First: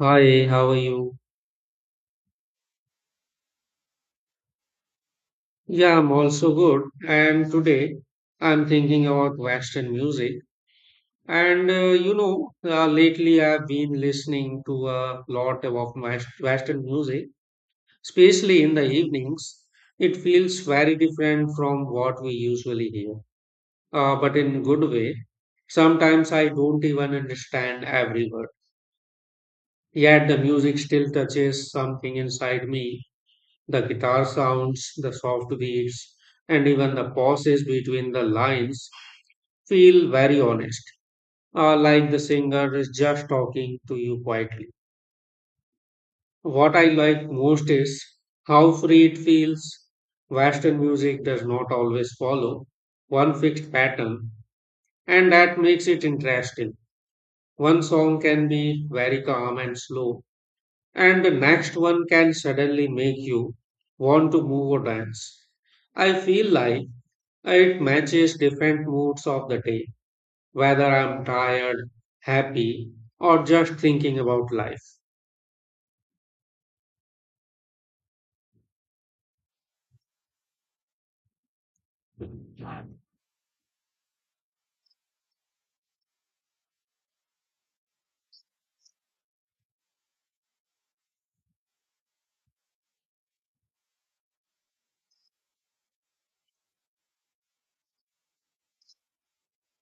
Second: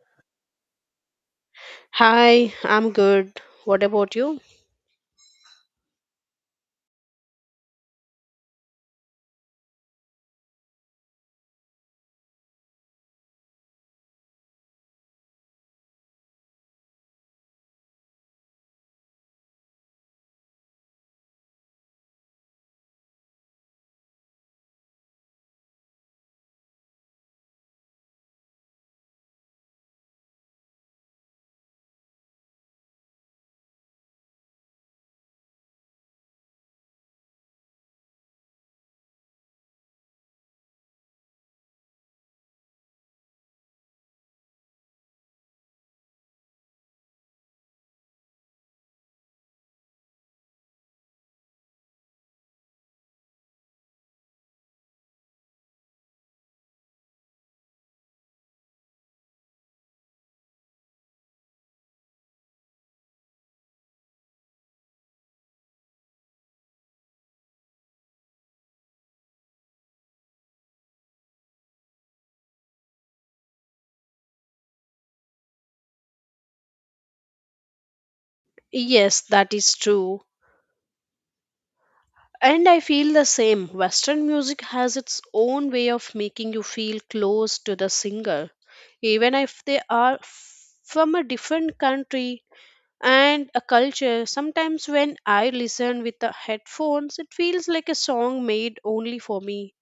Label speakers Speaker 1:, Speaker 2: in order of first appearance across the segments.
Speaker 1: Hi, how are you?
Speaker 2: Hi, I'm good. What about you?
Speaker 1: Yeah, I'm also good. And today I'm thinking about Western music. Lately I've been listening to a lot of Western music, especially in the evenings. It feels very different from what we usually hear, but in good way. Sometimes I don't even understand every word. Yet the music still touches something inside me. The guitar sounds, the soft beats, and even the pauses between the lines feel very honest, like the singer is just talking to you quietly. What I like most is how free it feels. Western music does not always follow one fixed pattern, and that makes it interesting. One song can be very calm and slow, and the next one can suddenly make you want to move or dance. I feel like it matches different moods of the day, whether I'm tired, happy, or just thinking about life.
Speaker 2: Yes, that is true. And I feel the same. Western music has its own way of making you feel close to the singer, even if they are from a different country and a culture. Sometimes when I listen with the headphones, it feels like a song made only for me.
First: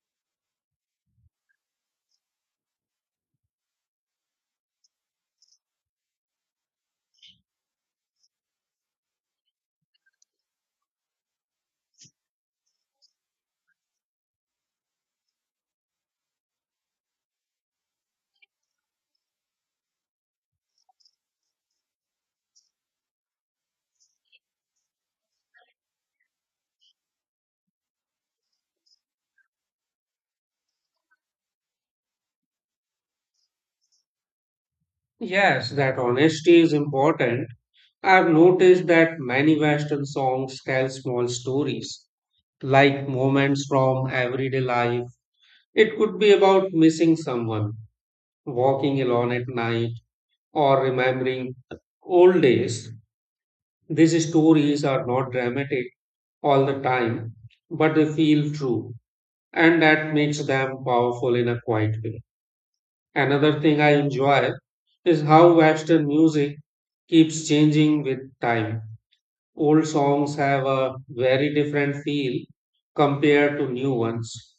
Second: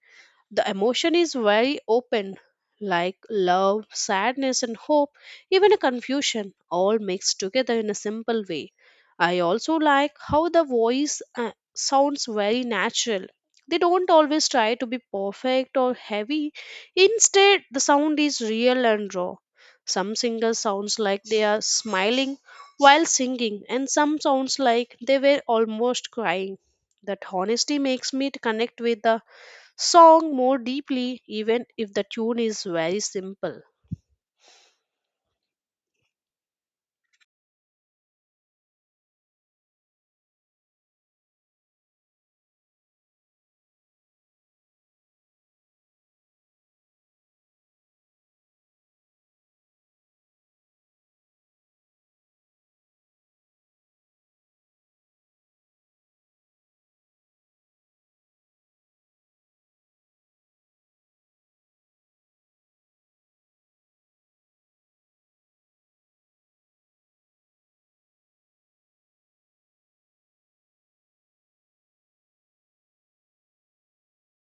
Speaker 2: The emotion is very open, like love, sadness, and hope, even a confusion, all mixed together in a simple way. I also like how the voice sounds very natural. They don't always try to be perfect or heavy. Instead, the sound is real and raw. Some singers sounds like they are smiling while singing, and some sounds like they were almost crying. That honesty makes me to connect with the song more deeply, even if the tune is very simple.
Speaker 1: Yes, that honesty is important. I've noticed that many Western songs tell small stories, like moments from everyday life. It could be about missing someone, walking alone at night, or remembering old days. These stories are not dramatic all the time, but they feel true, and that makes them powerful in a quiet way. Another thing I enjoy is how Western music keeps changing with time. Old songs have a very different feel compared to new ones,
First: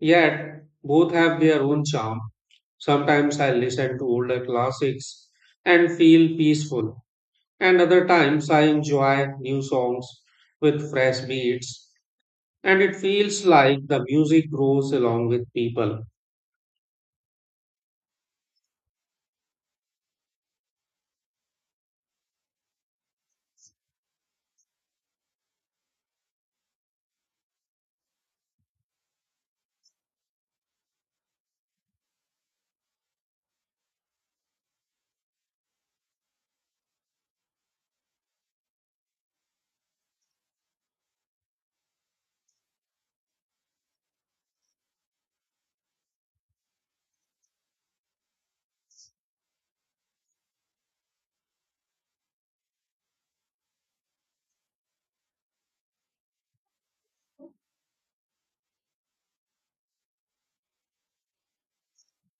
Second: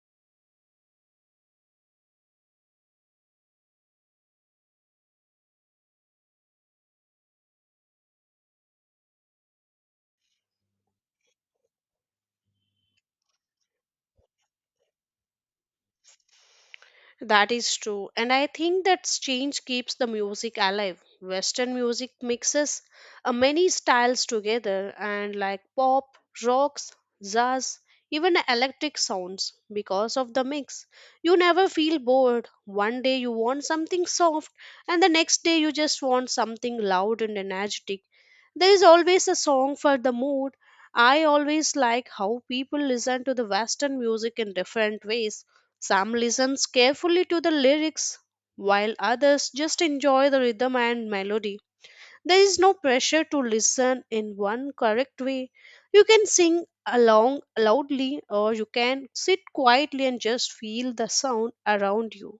Speaker 1: yet both have their own charm. Sometimes I listen to older classics and feel peaceful, and other times I enjoy new songs with fresh beats, and it feels like the music grows along with people.
Speaker 2: That is true, and I think that change keeps the music alive. Western music mixes many styles together, and like pop, rocks, jazz, even electric sounds. Because of the mix, you never feel bored. One day you want something soft, and the next day you just want something loud and energetic. There is always a song for the mood. I always like how people listen to the Western music in different ways, some listens carefully to the lyrics, while others just enjoy the rhythm and melody. There is no pressure to listen in one correct way. You can sing along loudly, or you can sit quietly and just feel the sound around you.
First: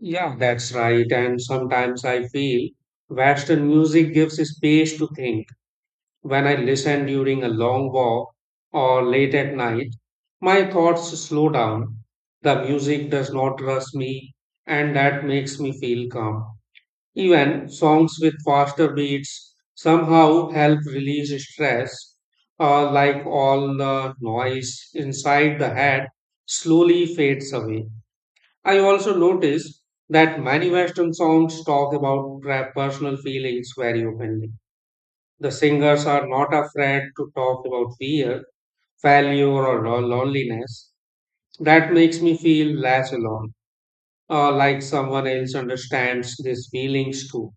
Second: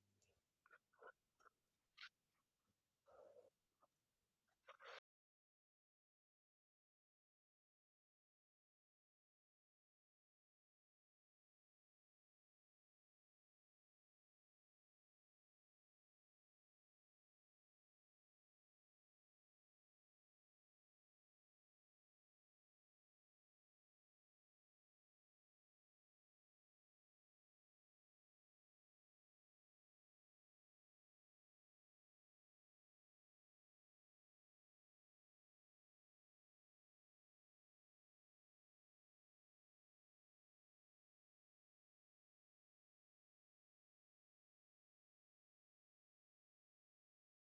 Speaker 1: Yeah, that's right. And sometimes I feel Western music gives space to think. When I listen during a long walk or late at night, my thoughts slow down. The music does not rush me, and that makes me feel calm. Even songs with faster beats somehow help release stress, like all the noise inside the head slowly fades away. I also notice that many Western songs talk about personal feelings very openly. The singers are not afraid to talk about fear, failure, or loneliness. That makes me feel less alone, like someone else understands these feelings too.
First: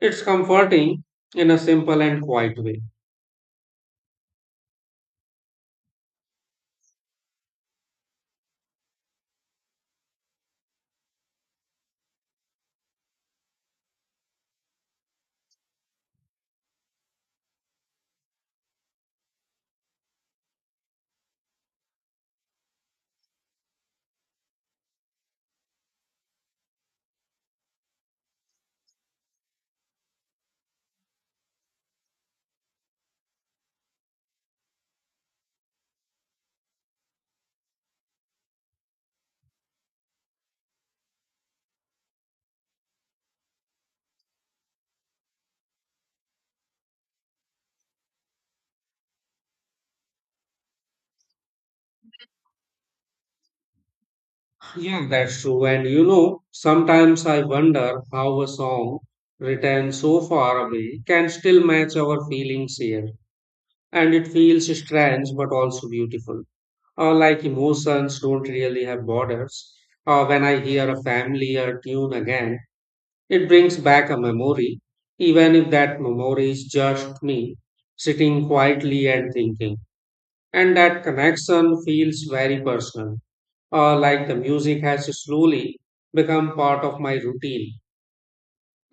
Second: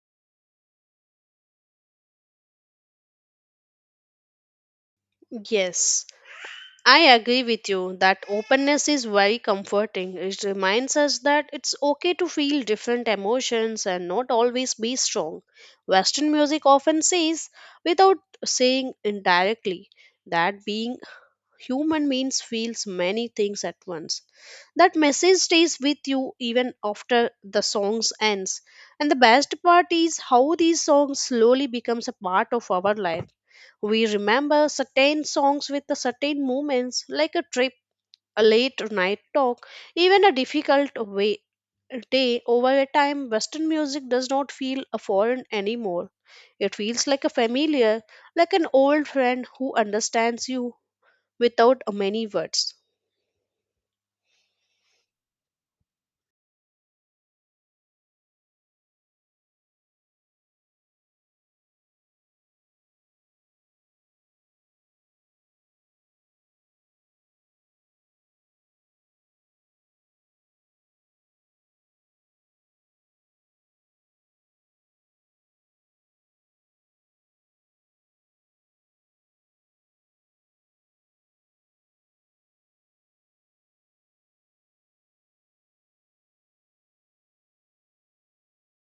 Speaker 1: It's comforting in a simple and quiet way.
Speaker 2: Yes, I agree with you that openness is very comforting. It reminds us that it's okay to feel different emotions and not always be strong. Western music often says, without saying indirectly, that being human means feels many things at once. That message stays with you even after the songs ends. And the best part is how these songs slowly becomes a part of our life. We remember certain songs with the certain moments, like a trip, a late night talk, even a difficult way, day over a time. Western music does not feel a foreign anymore. It feels like a familiar, like an old friend who understands you without a many words.
Speaker 1: Yeah, that's true. And you know, sometimes I wonder how a song written so far away can still match our feelings here, and it feels strange but also beautiful. Like emotions don't really have borders. When I hear a familiar tune again, it brings back a memory, even if that memory is just me sitting quietly and thinking. And that connection feels very personal, like the music has slowly become part of my routine.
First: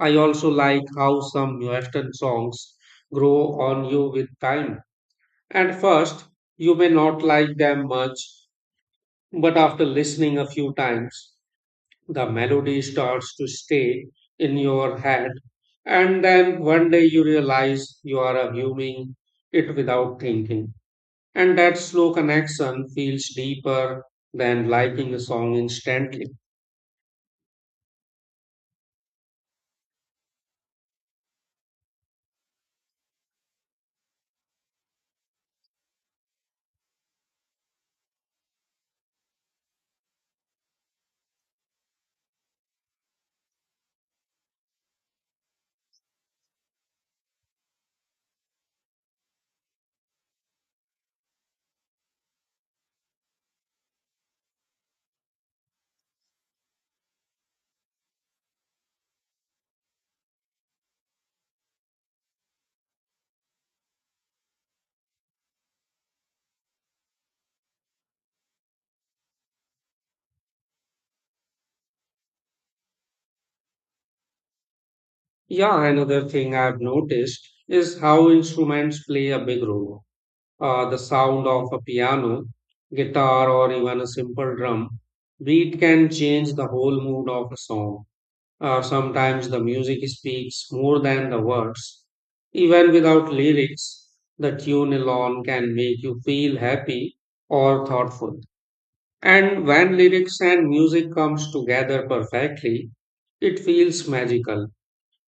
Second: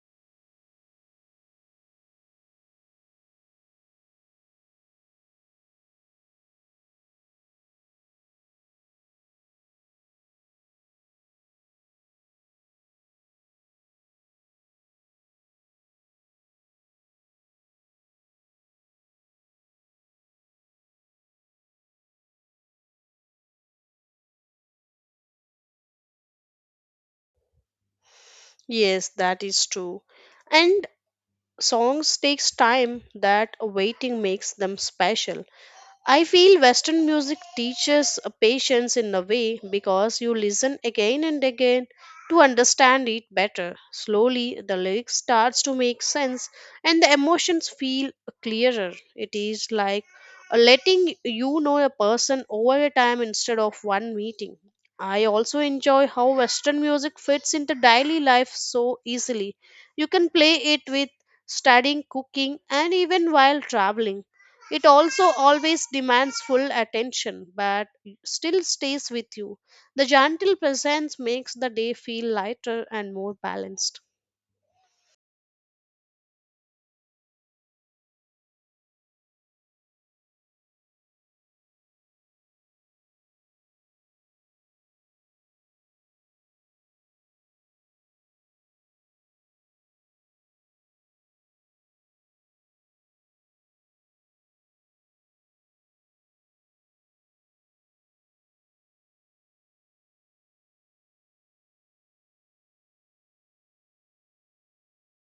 Speaker 1: I also like how some Western songs grow on you with time. At first, you may not like them much, but after listening a few times, the melody starts to stay in your head, and then one day you realize you are humming it without thinking. And that slow connection feels deeper than liking a song instantly.
Speaker 2: Yes, that is true. And songs takes time that waiting makes them special. I feel Western music teaches a patience in a way because you listen again and again to understand it better. Slowly, the lyrics starts to make sense and the emotions feel clearer. It is like letting you know a person over a time instead of one meeting. I also enjoy how Western music fits into daily life so easily. You can play it with studying, cooking, and even while traveling. It also always demands full attention, but still stays with you. The gentle presence makes the day feel lighter and more balanced.
Speaker 1: Yeah, another thing I've noticed is how instruments play a big role. The sound of a piano, guitar, or even a simple drum beat can change the whole mood of a song. Sometimes the music speaks more than the words. Even without lyrics, the tune alone can make you feel happy or thoughtful. And when lyrics and music comes together perfectly, it feels magical.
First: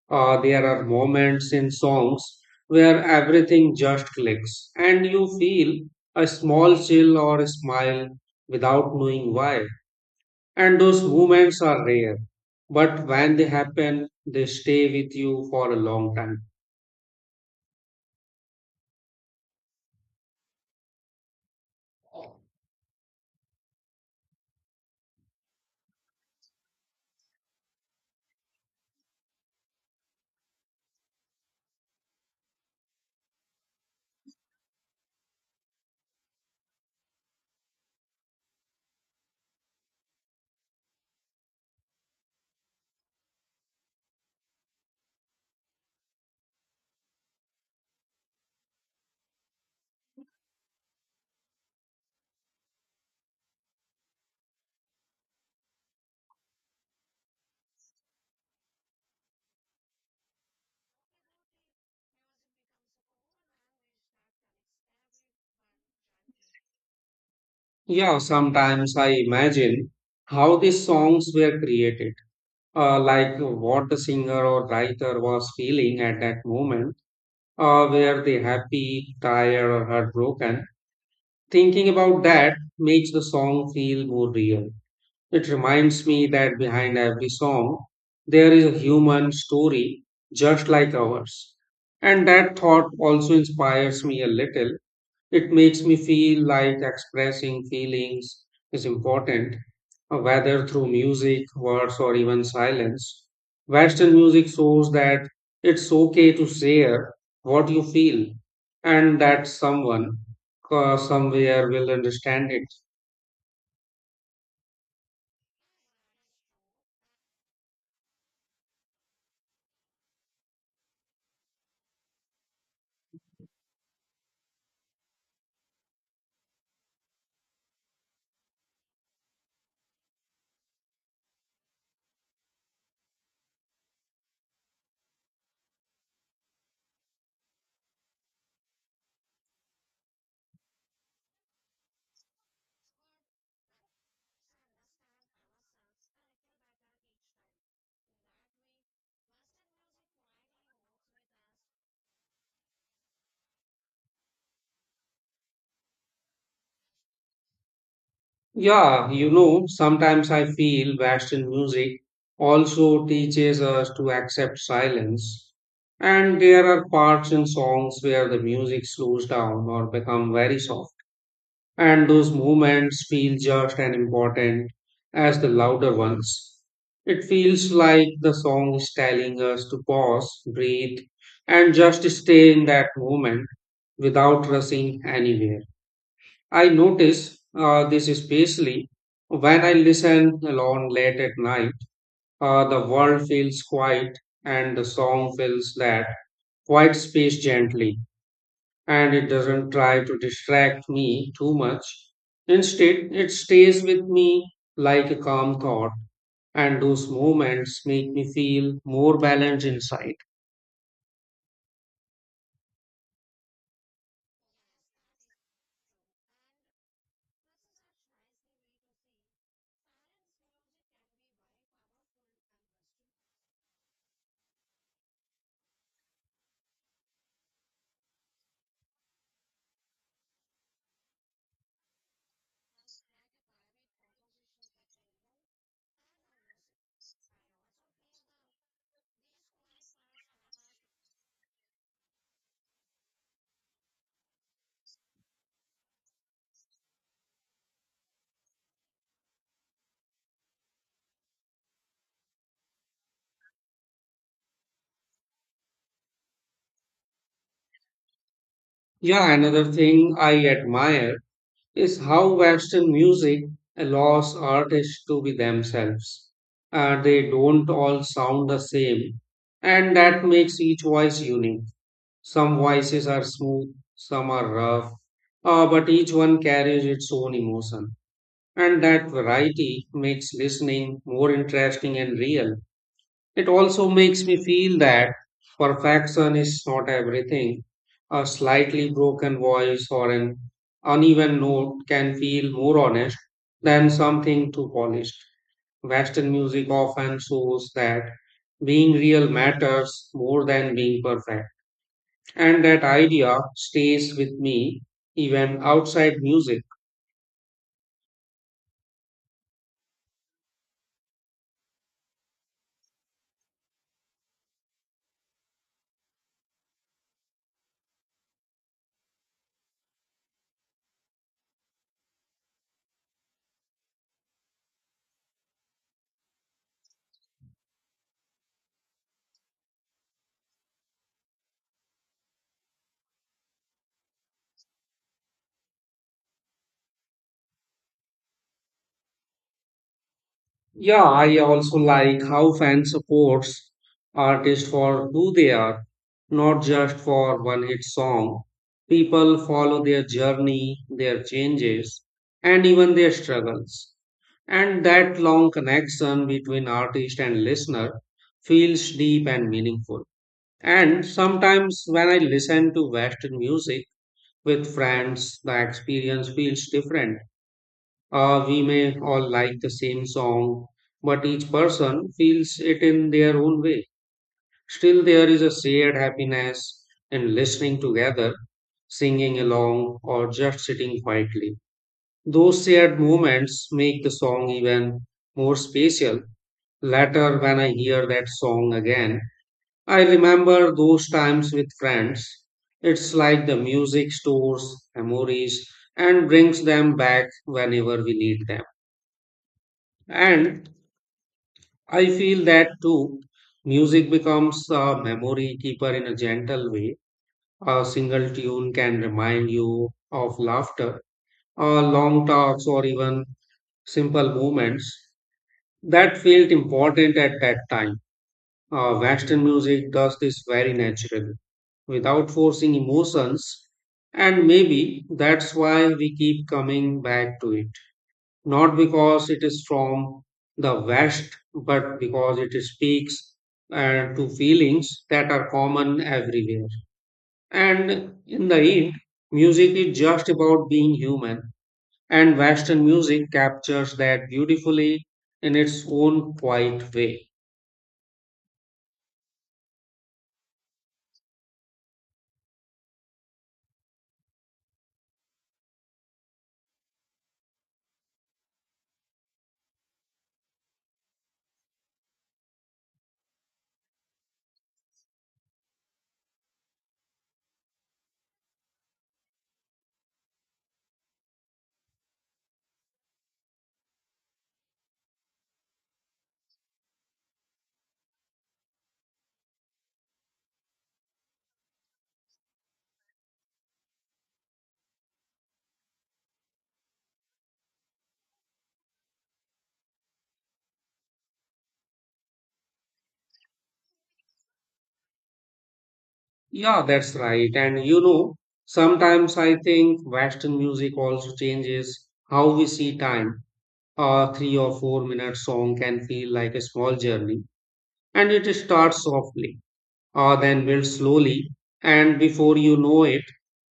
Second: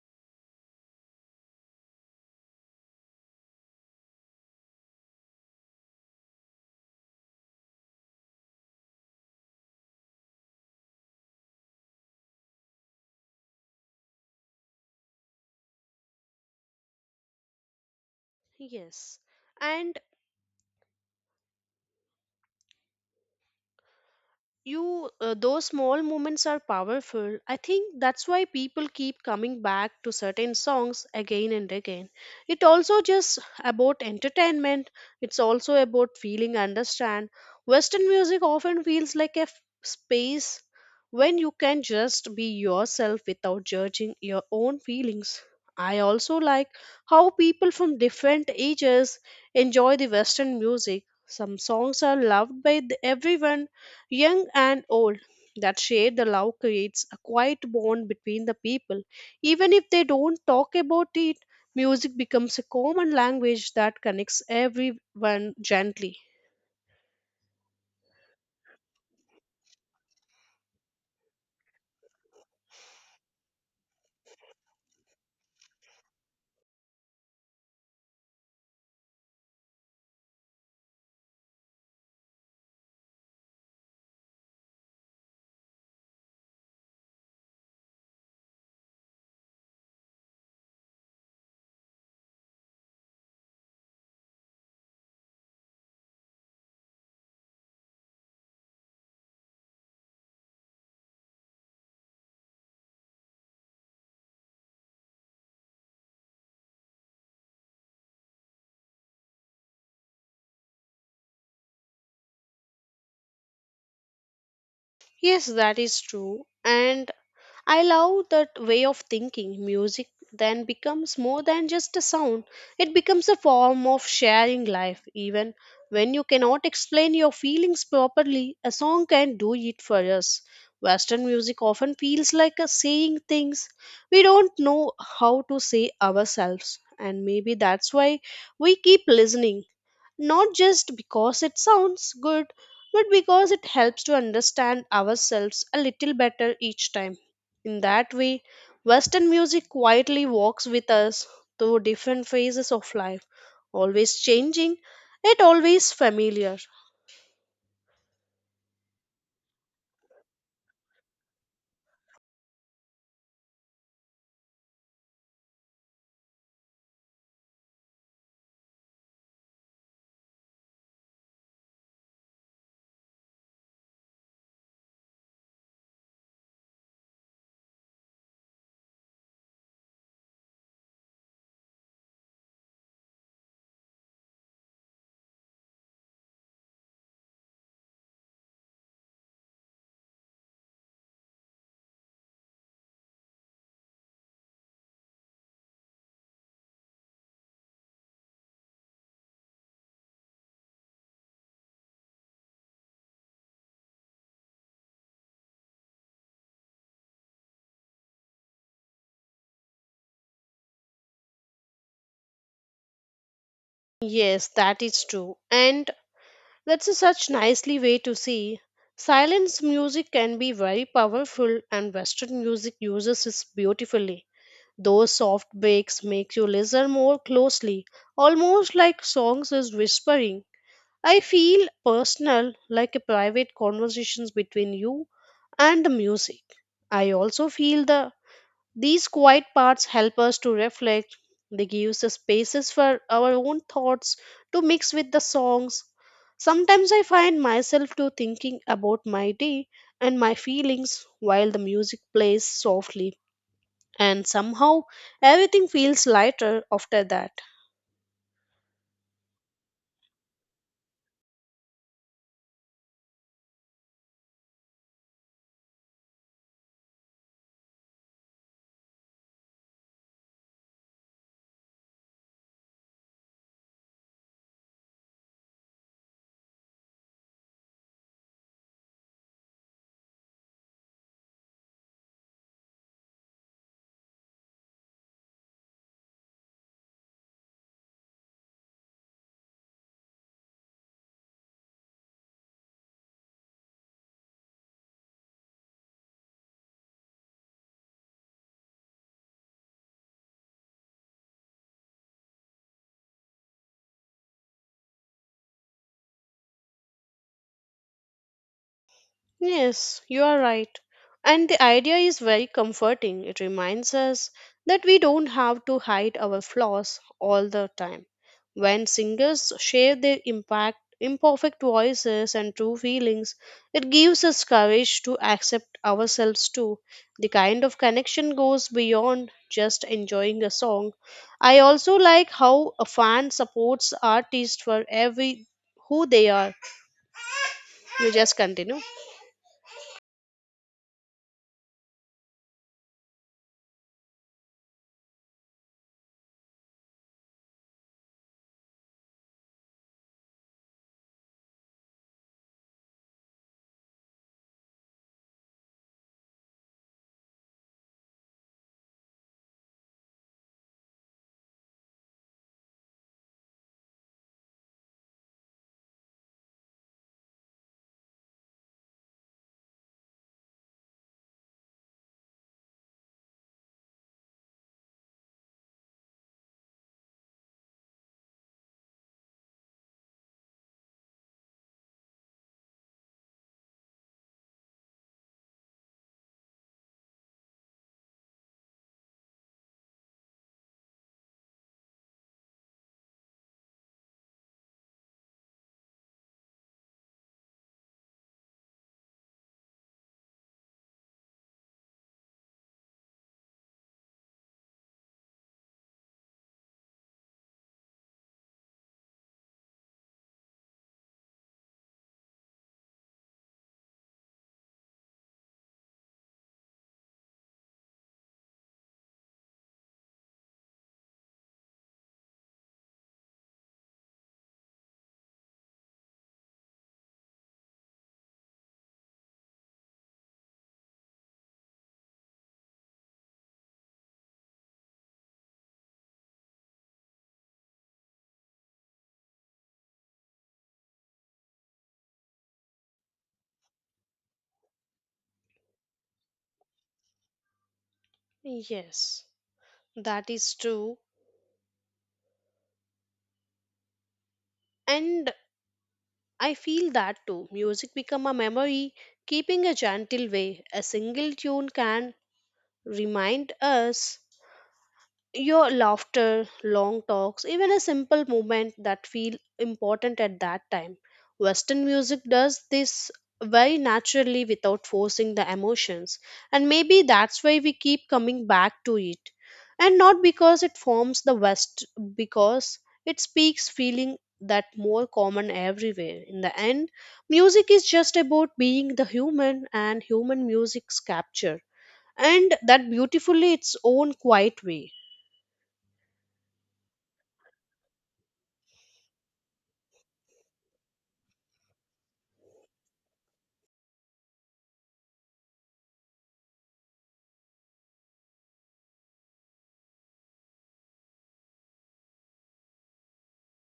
Speaker 1: There are moments in songs where everything just clicks and you feel a small chill or a smile without knowing why. And those moments are rare, but when they happen, they stay with you for a long time.
Speaker 2: Yes. And you those small moments are powerful. I think that's why people keep coming back to certain songs again and again. It also just about entertainment, it's also about feeling understand. Western music often feels like a space when you can just be yourself without judging your own feelings. I also like how people from different ages enjoy the Western music. Some songs are loved by everyone, young and old, that share the love creates a quiet bond between the people. Even if they don't talk about it, music becomes a common language that connects everyone gently.
Speaker 1: Yeah, sometimes I imagine how these songs were created, like what the singer or writer was feeling at that moment. Were they happy, tired, or heartbroken? Thinking about that makes the song feel more real. It reminds me that behind every song, there is a human story just like ours. And that thought also inspires me a little. It makes me feel like expressing feelings is important, whether through music, words, or even silence. Western music shows that it's okay to share what you feel, and that someone, somewhere will understand it.
Speaker 2: Yes, that is true. And I love that way of thinking. Music then becomes more than just a sound, it becomes a form of sharing life. Even when you cannot explain your feelings properly, a song can do it for us. Western music often feels like a saying things we don't know how to say ourselves, and maybe that's why we keep listening, not just because it sounds good, but because it helps to understand ourselves a little better each time. In that way, Western music quietly walks with us through different phases of life, always changing, yet always familiar.
Speaker 1: Yeah, you know, sometimes I feel Western music also teaches us to accept silence. And there are parts in songs where the music slows down or become very soft. And those moments feel just as important as the louder ones. It feels like the song is telling us to pause, breathe, and just stay in that moment without rushing anywhere. I notice this especially when I listen alone late at night. The world feels quiet and the song fills that quiet space gently, and it doesn't try to distract me too much. Instead, it stays with me like a calm thought, and those moments make me feel more balanced inside.
Speaker 2: Yes, that is true. And that's a such nicely way to see. Silence music can be very powerful and Western music uses it beautifully. Those soft breaks make you listen more closely, almost like songs is whispering. I feel personal, like a private conversations between you and the music. I also feel the these quiet parts help us to reflect. They give us the spaces for our own thoughts to mix with the songs. Sometimes I find myself to thinking about my day and my feelings while the music plays softly and somehow everything feels lighter after that.
Speaker 1: Yeah, another thing I admire is how Western music allows artists to be themselves. They don't all sound the same, and that makes each voice unique. Some voices are smooth, some are rough, but each one carries its own emotion. And that variety makes listening more interesting and real. It also makes me feel that perfection is not everything. A slightly broken voice or an uneven note can feel more honest than something too polished. Western music often shows that being real matters more than being perfect. And that idea stays with me even outside music.
Speaker 2: Yes, you are right. And the idea is very comforting. It reminds us that we don't have to hide our flaws all the time. When singers share their impact, imperfect voices and true feelings, it gives us courage to accept ourselves too. The kind of connection goes beyond just enjoying a song. I also like how a fan supports artists for every who they are. You just continue.
Speaker 1: Yeah, I also like how fan supports artists for who they are, not just for one hit song. People follow their journey, their changes, and even their struggles. And that long connection between artist and listener feels deep and meaningful. And sometimes when I listen to Western music with friends, the experience feels different. Uh, we may all like the same song, but each person feels it in their own way. Still, there is a shared happiness in listening together, singing along, or just sitting quietly. Those shared moments make the song even more special. Later, when I hear that song again, I remember those times with friends. It's like the music stores memories and brings them back whenever we need them. And I feel that too, music becomes a memory keeper in a gentle way. A single tune can remind you of laughter, long talks, or even simple moments that felt important at that time. Western music does this very naturally, without forcing emotions, and maybe that's why we keep coming back to it. Not because it is from the West, but because it speaks, to feelings that are common everywhere. And in the end, music is just about being human, and Western music captures that beautifully in its own quiet way.
Speaker 2: Yes. That is true. And I feel that too. Music become a memory, keeping a gentle way. A single tune can remind us your laughter, long talks, even a simple movement that feel important at that time. Western music does this very naturally without forcing the emotions, and maybe that's why we keep coming back to it. And not because it forms the West, because it speaks feeling that more common everywhere. In the end, music is just about being the human and human music's capture, and that beautifully its own quiet way.
Speaker 1: Yeah, that's right. And you know, sometimes I think Western music also changes how we see time. A 3 or 4 minute song can feel like a small journey, and it starts softly, then builds slowly, and before you know it,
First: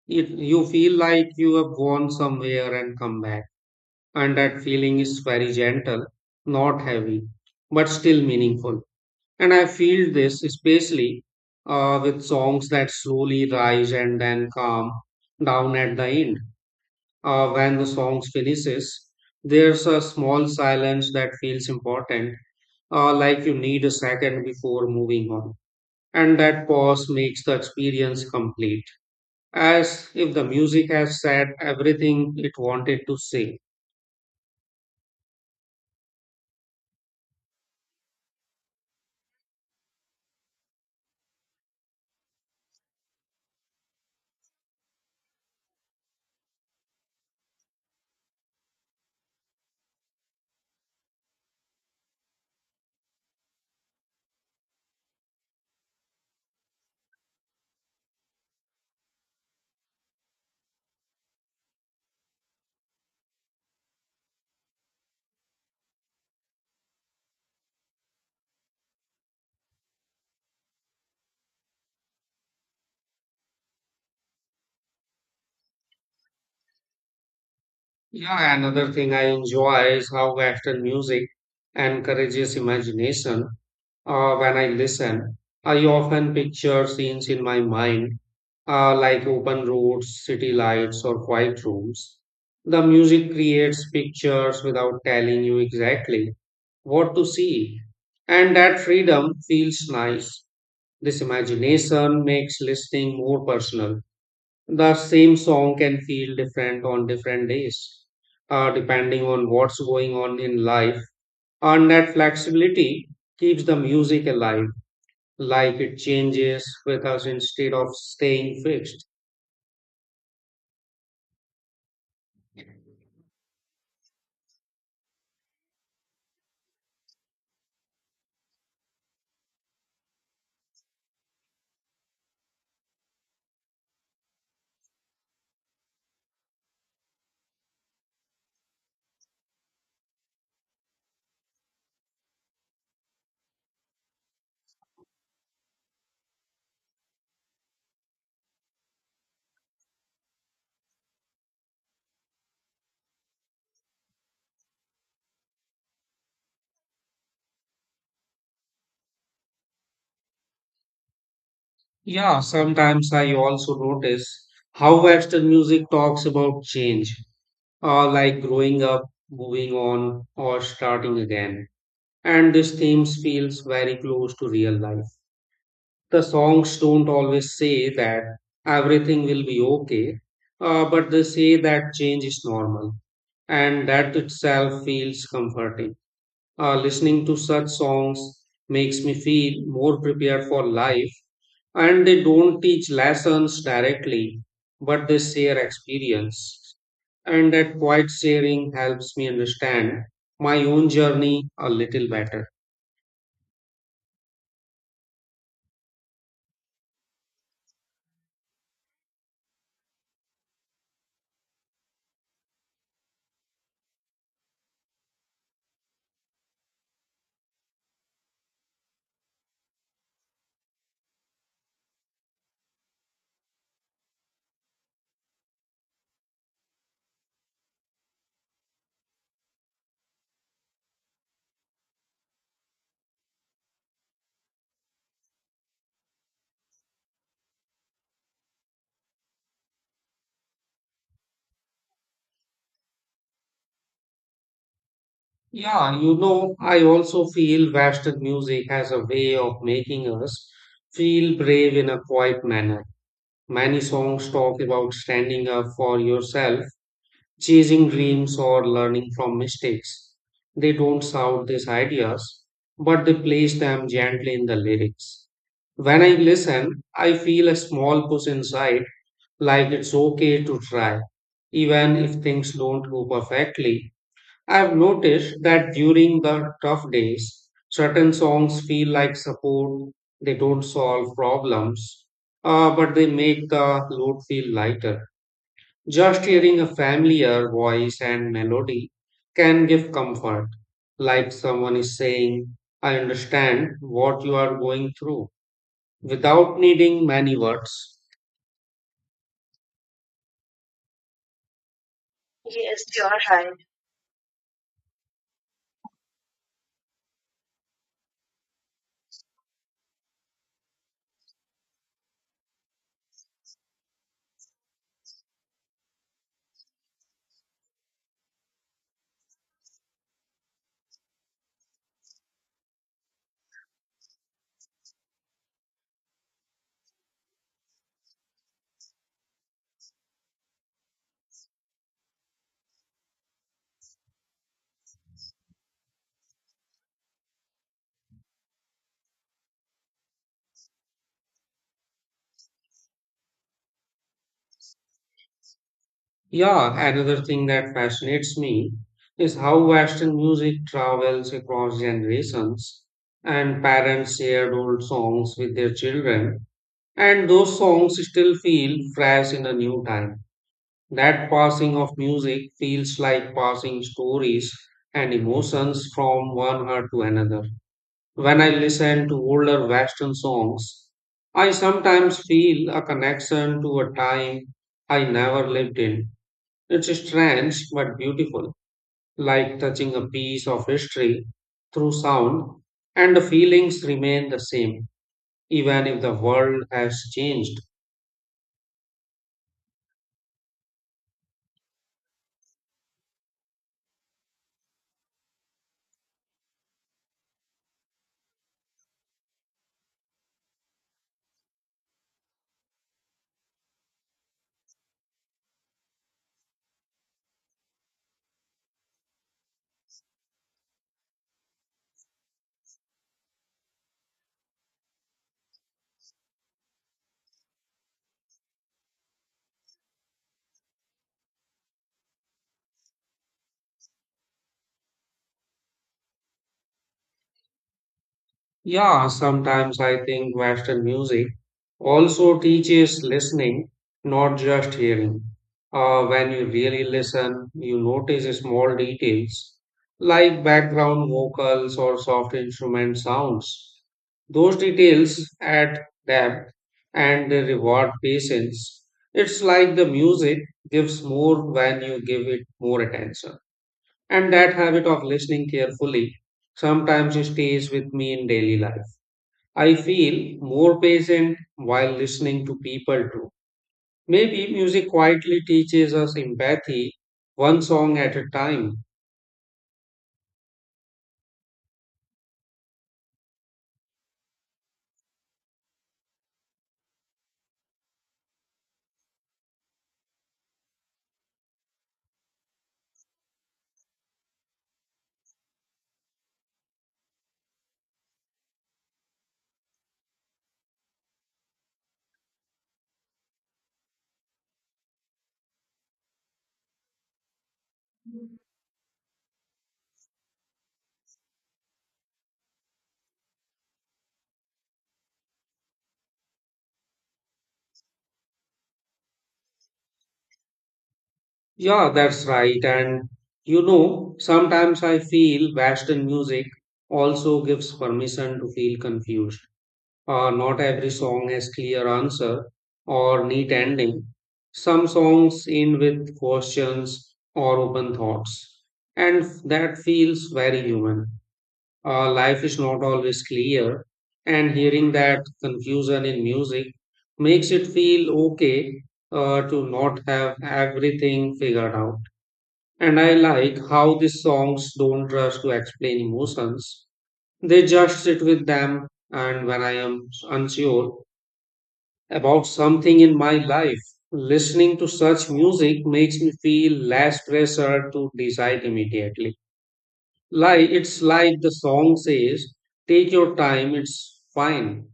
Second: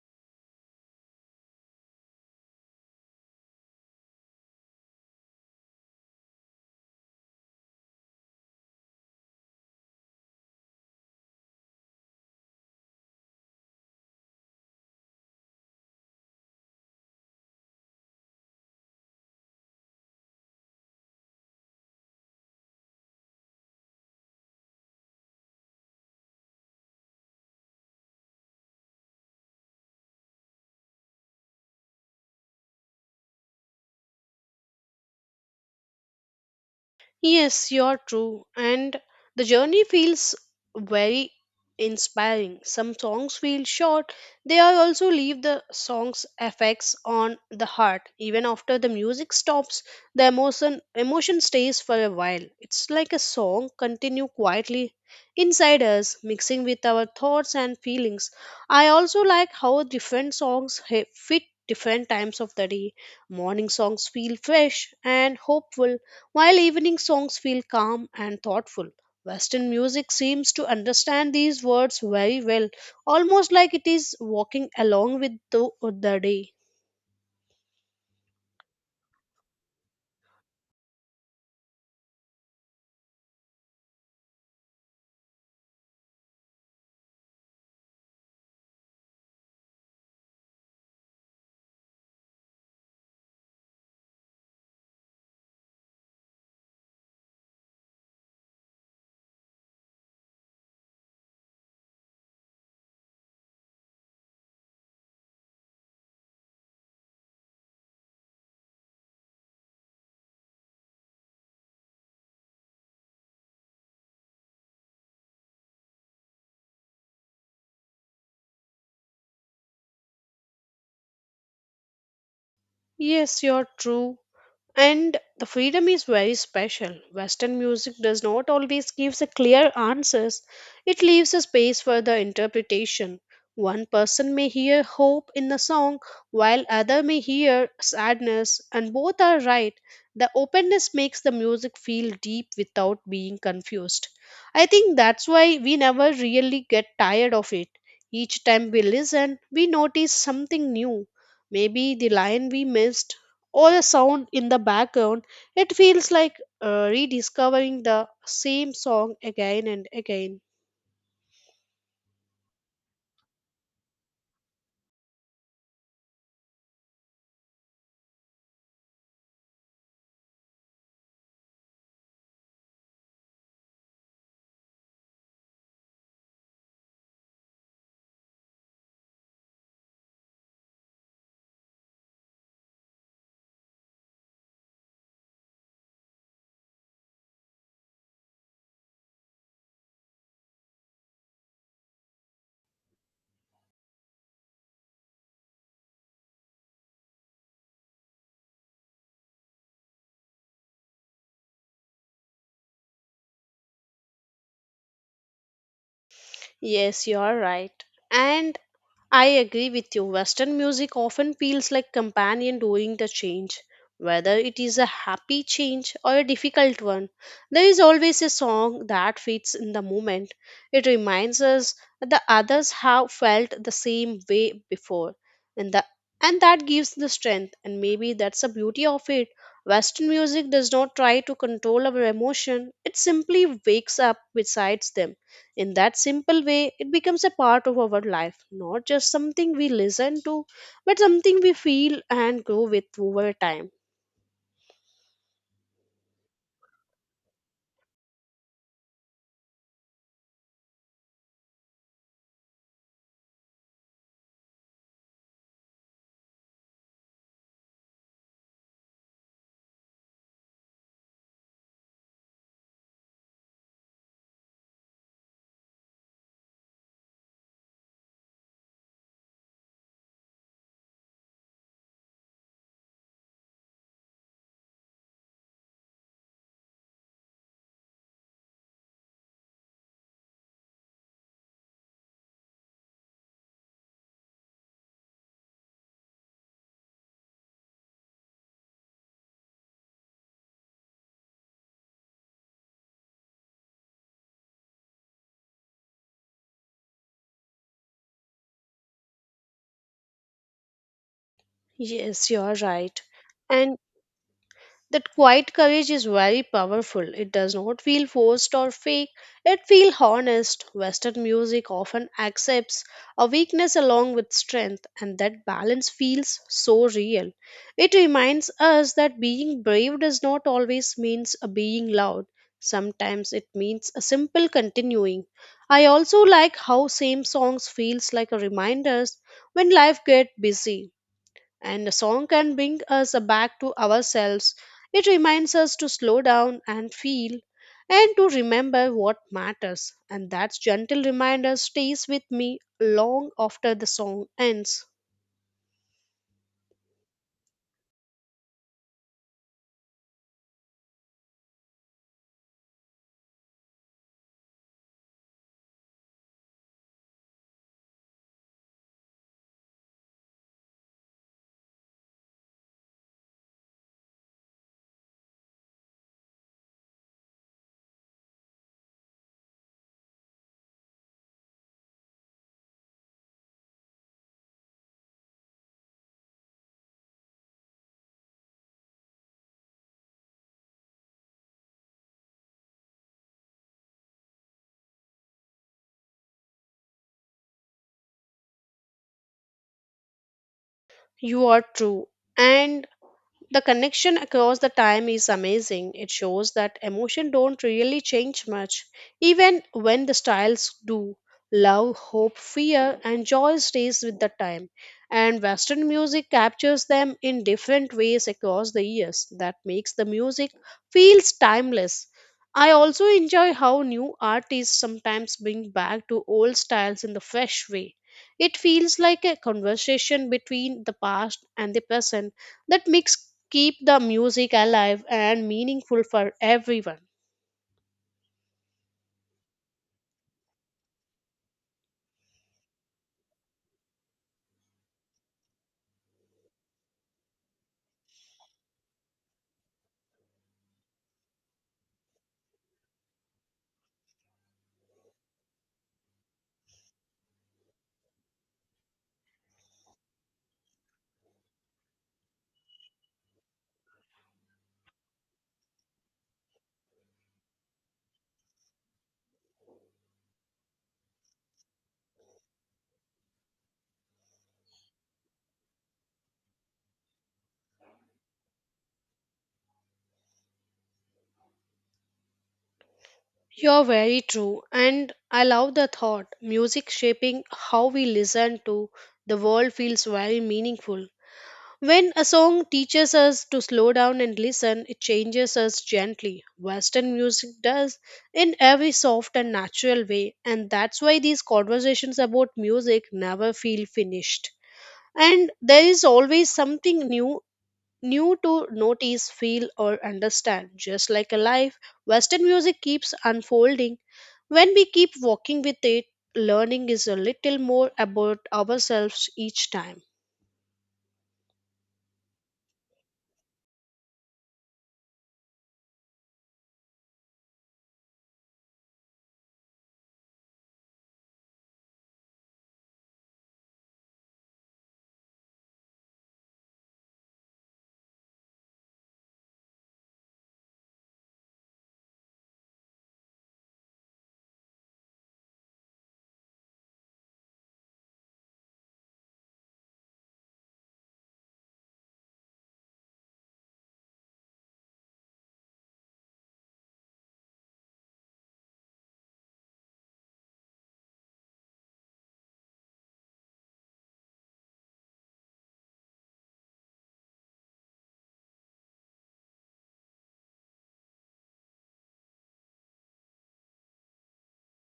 Speaker 1: you feel like you have gone somewhere and come back. And that feeling is very gentle, not heavy, but still meaningful. And I feel this especially with songs that slowly rise and then calm down at the end. When the song finishes, there's a small silence that feels important, like you need a second before moving on, and that pause makes the experience complete, as if the music has said everything it wanted to say.
Speaker 2: Yes, you're true. And the journey feels very inspiring. Some songs feel short. They are also leave the song's effects on the heart. Even after the music stops, the emotion stays for a while. It's like a song continue quietly inside us, mixing with our thoughts and feelings. I also like how different fit different times of the day. Morning songs feel fresh and hopeful while evening songs feel calm and thoughtful. Western music seems to understand these words very well, almost like it is walking along with the day.
Speaker 1: Yeah, another thing I enjoy is how Western music encourages imagination. When I listen, I often picture scenes in my mind, like open roads, city lights, or quiet rooms. The music creates pictures without telling you exactly what to see, and that freedom feels nice. This imagination makes listening more personal. The same song can feel different on different days, depending on what's going on in life. And that flexibility keeps the music alive, like it changes with us instead of staying fixed.
Speaker 2: Yes, you're true. And the freedom is very special. Western music does not always give the clear answers, it leaves a space for the interpretation. One person may hear hope in the song, while other may hear sadness, and both are right. The openness makes the music feel deep without being confused. I think that's why we never really get tired of it. Each time we listen, we notice something new. Maybe the line we missed, or a sound in the background, it feels like rediscovering the same song again and again.
Speaker 1: Yeah, sometimes I also notice how Western music talks about change, like growing up, moving on, or starting again. And these themes feels very close to real life. The songs don't always say that everything will be okay, but they say that change is normal, and that itself feels comforting. Listening to such songs makes me feel more prepared for life, and they don't teach lessons directly, but they share experience. And that quiet sharing helps me understand my own journey a little better.
Speaker 2: Yes, you are right. And I agree with you. Western music often feels like companion during the change. Whether it is a happy change or a difficult one, there is always a song that fits in the moment. It reminds us that others have felt the same way before, and, the, and that gives the strength. And maybe that's the beauty of it. Western music does not try to control our emotion, it simply wakes up besides them in that simple way, it becomes a part of our life, not just something we listen to, but something we feel and grow with over time.
Speaker 1: Yeah, you know, I also feel Western music has a way of making us feel brave in a quiet manner. Many songs talk about standing up for yourself, chasing dreams, or learning from mistakes. They don't shout these ideas, but they place them gently in the lyrics. When I listen, I feel a small push inside, like it's okay to try, even if things don't go perfectly. I've noticed that during the tough days, certain songs feel like support. They don't solve problems, but they make the load feel lighter. Just hearing a familiar voice and melody can give comfort, like someone is saying, I understand what you are going through, without needing many words.
Speaker 2: Yes, you're right. And that quiet courage is very powerful. It does not feel forced or fake. It feels honest. Western music often accepts a weakness along with strength, and that balance feels so real. It reminds us that being brave does not always means a being loud. Sometimes it means a simple continuing. I also like how same songs feels like a reminders when life get busy and a song can bring us back to ourselves. It reminds us to slow down and feel and to remember what matters. And that gentle reminder stays with me long after the song ends.
Speaker 1: Yeah, another thing that fascinates me is how Western music travels across generations and parents shared old songs with their children, and those songs still feel fresh in a new time. That passing of music feels like passing stories and emotions from one heart to another. When I listen to older Western songs, I sometimes feel a connection to a time I never lived in. It's strange but beautiful, like touching a piece of history through sound, and the feelings remain the same, even if the world has changed.
Speaker 2: You are true. And the connection across the time is amazing. It shows that emotion don't really change much, even when the styles do. Love, hope, fear, and joy stays with the time. And Western music captures them in different ways across the years. That makes the music feels timeless. I also enjoy how new artists sometimes bring back to old styles in the fresh way. It feels like a conversation between the past and the present that makes keep the music alive and meaningful for everyone.
Speaker 1: Yeah, sometimes I think Western music also teaches listening, not just hearing. When you really listen, you notice small details like background vocals or soft instrument sounds. Those details add depth and they reward patience. It's like the music gives more when you give it more attention. And that habit of listening carefully sometimes stays with me in daily life. I feel more patient while listening to people too. Maybe music quietly teaches us empathy, one song at a time.
Speaker 2: You're very true, and I love the thought. Music shaping how we listen to the world feels very meaningful. When a song teaches us to slow down and listen, it changes us gently. Western music does in every soft and natural way, and that's why these conversations about music never feel finished. And there is always something new to notice, feel, or understand. Just like a life, Western music keeps unfolding. When we keep walking with it, learning is a little more about ourselves each time.
Speaker 1: Yeah, that's right. And you know, sometimes I feel Western music also gives permission to feel confused. Not every song has clear answer or neat ending. Some songs end with questions or open thoughts, and that feels very human. Life is not always clear, and hearing that confusion in music makes it feel okay to not have everything figured out. And I like how these songs don't rush to explain emotions, they just sit with them. And when I am unsure about something in my life, listening to such music makes me feel less pressure to decide immediately. Like it's like the song says, take your time, it's fine.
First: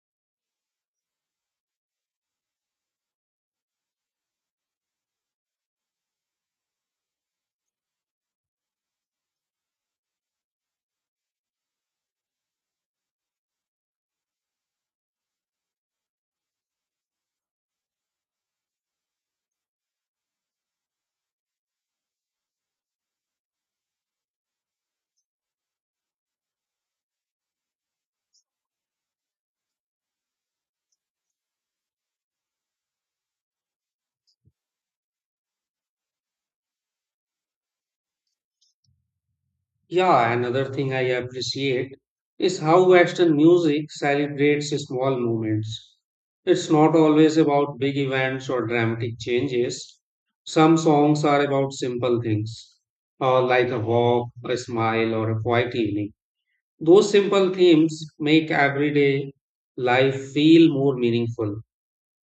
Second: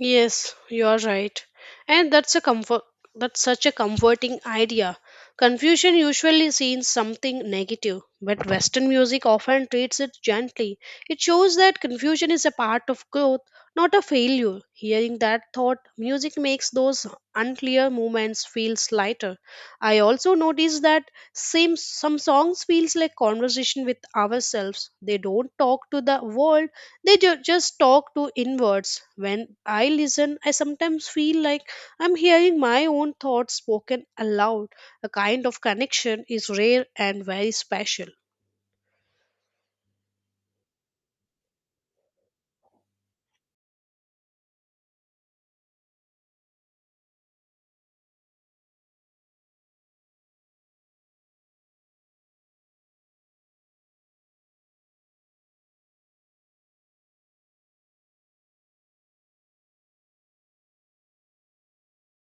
Speaker 2: Yes, you are right. And that's such a comforting idea. Confusion usually seems something negative, but Western music often treats it gently. It shows that confusion is a part of growth, not a failure. Hearing that thought, music makes those unclear moments feel lighter. I also notice that same some songs feels like conversation with ourselves. They don't talk to the world, they just talk to inwards. When I listen, I sometimes feel like I'm hearing my own thoughts spoken aloud. A kind of connection is rare and very special.
Speaker 1: Yeah, another thing I appreciate is how Western music celebrates small moments. It's not always about big events or dramatic changes. Some songs are about simple things, like a walk, a smile, or a quiet evening. Those simple themes make everyday life feel more meaningful.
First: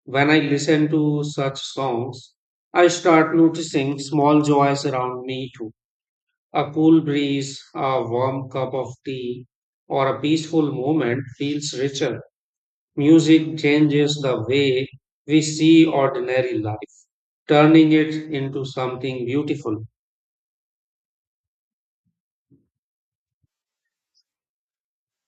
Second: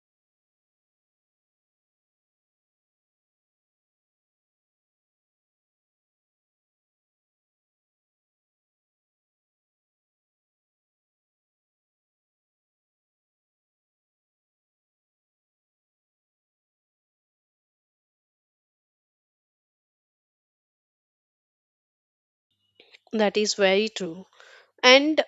Speaker 1: When I listen to such songs, I start noticing small joys around me too. A cool breeze, a warm cup of tea, or a peaceful moment feels richer. Music changes the way we see ordinary life, turning it into something beautiful.
Speaker 2: That is very true. And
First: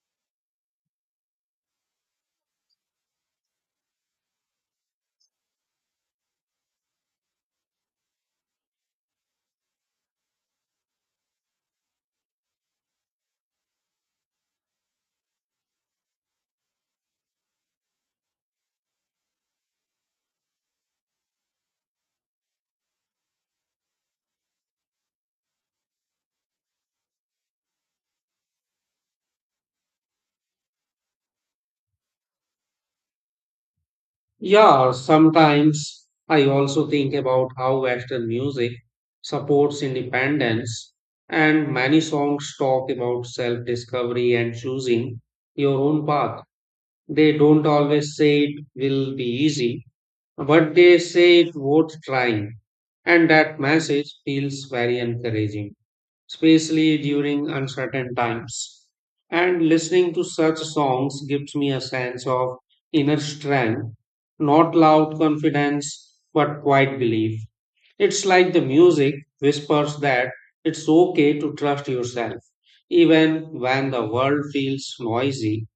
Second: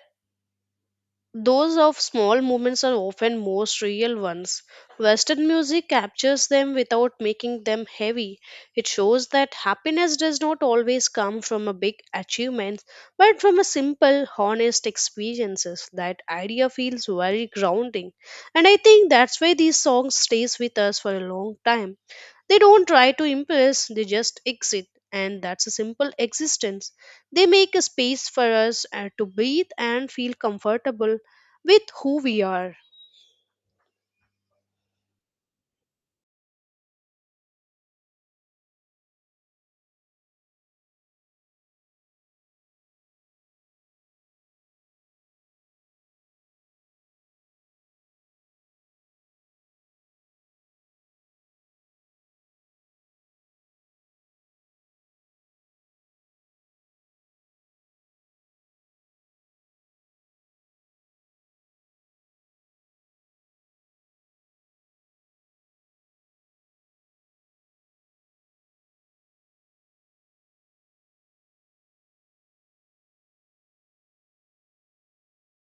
Speaker 2: those of small movements are often most real ones. Western music captures them without making them heavy. It shows that happiness does not always come from a big achievement, but from a simple, honest experiences. That idea feels very grounding. And I think that's why these songs stays with us for a long time. They don't try to impress, they just exist, and that's a simple existence. They make a space for us to breathe and feel comfortable with who we are.
Speaker 1: Yeah, sometimes I also think about how Western music supports independence, and many songs talk about self discovery and choosing your own path. They don't always say it will be easy, but they say it worth trying, and that message feels very encouraging, especially during uncertain times. And listening to such songs gives me a sense of inner strength, not loud confidence, but quiet belief. It's like the music whispers that it's okay to trust yourself, even when the world feels noisy.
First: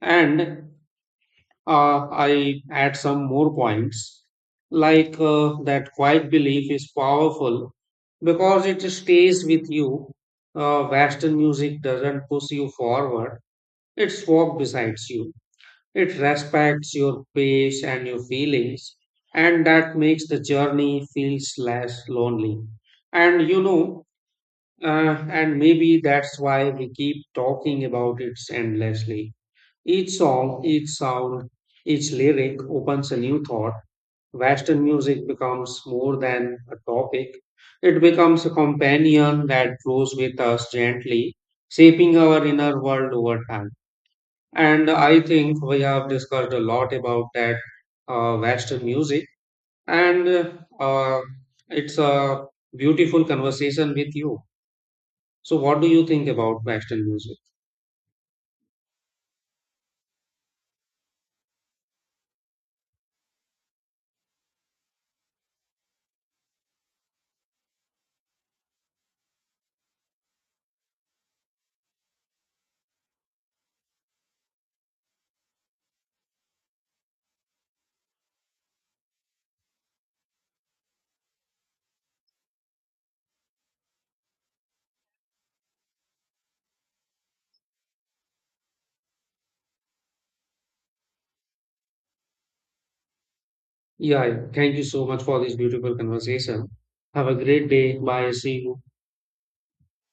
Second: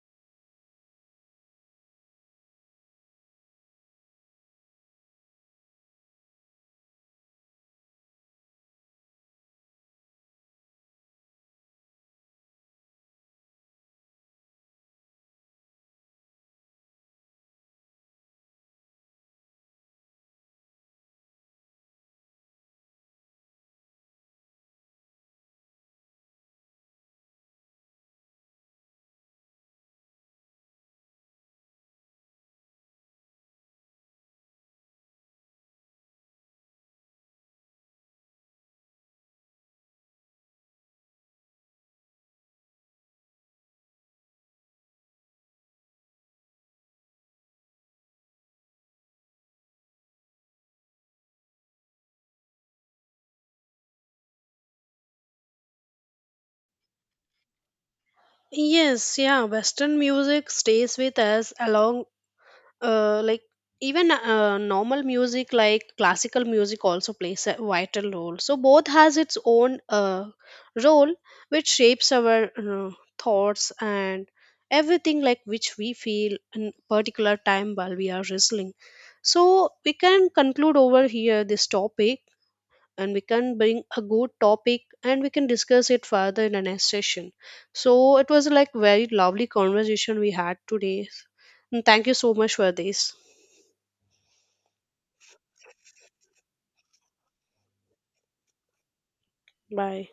Speaker 1: And I add some more points, like that quiet belief is powerful because it stays with you. Western music doesn't push you forward, it's walk beside you. It respects your pace and your feelings, and that makes the journey feels less lonely. And you know, and maybe that's why we keep talking about it endlessly. Each song, each sound, each lyric opens a new thought. Western music becomes more than a topic, it becomes a companion that grows with us gently, shaping our inner world over time. And I think we have discussed a lot about that Western music, and it's a beautiful conversation with you. So, what do you think about Western music?
Speaker 2: Yes, yeah, Western music stays with us along like even normal music like classical music also plays a vital role, so both has its own role which shapes our thoughts and everything like which we feel in particular time while we are wrestling. So we can conclude over here this topic, and we can bring a good topic and we can discuss it further in the next session. So it was like very lovely conversation we had today, and thank you so much for this.
Speaker 1: Yeah, yeah. Thank you so much for this beautiful conversation. Have a great day. Bye. See you.
Speaker 2: Bye.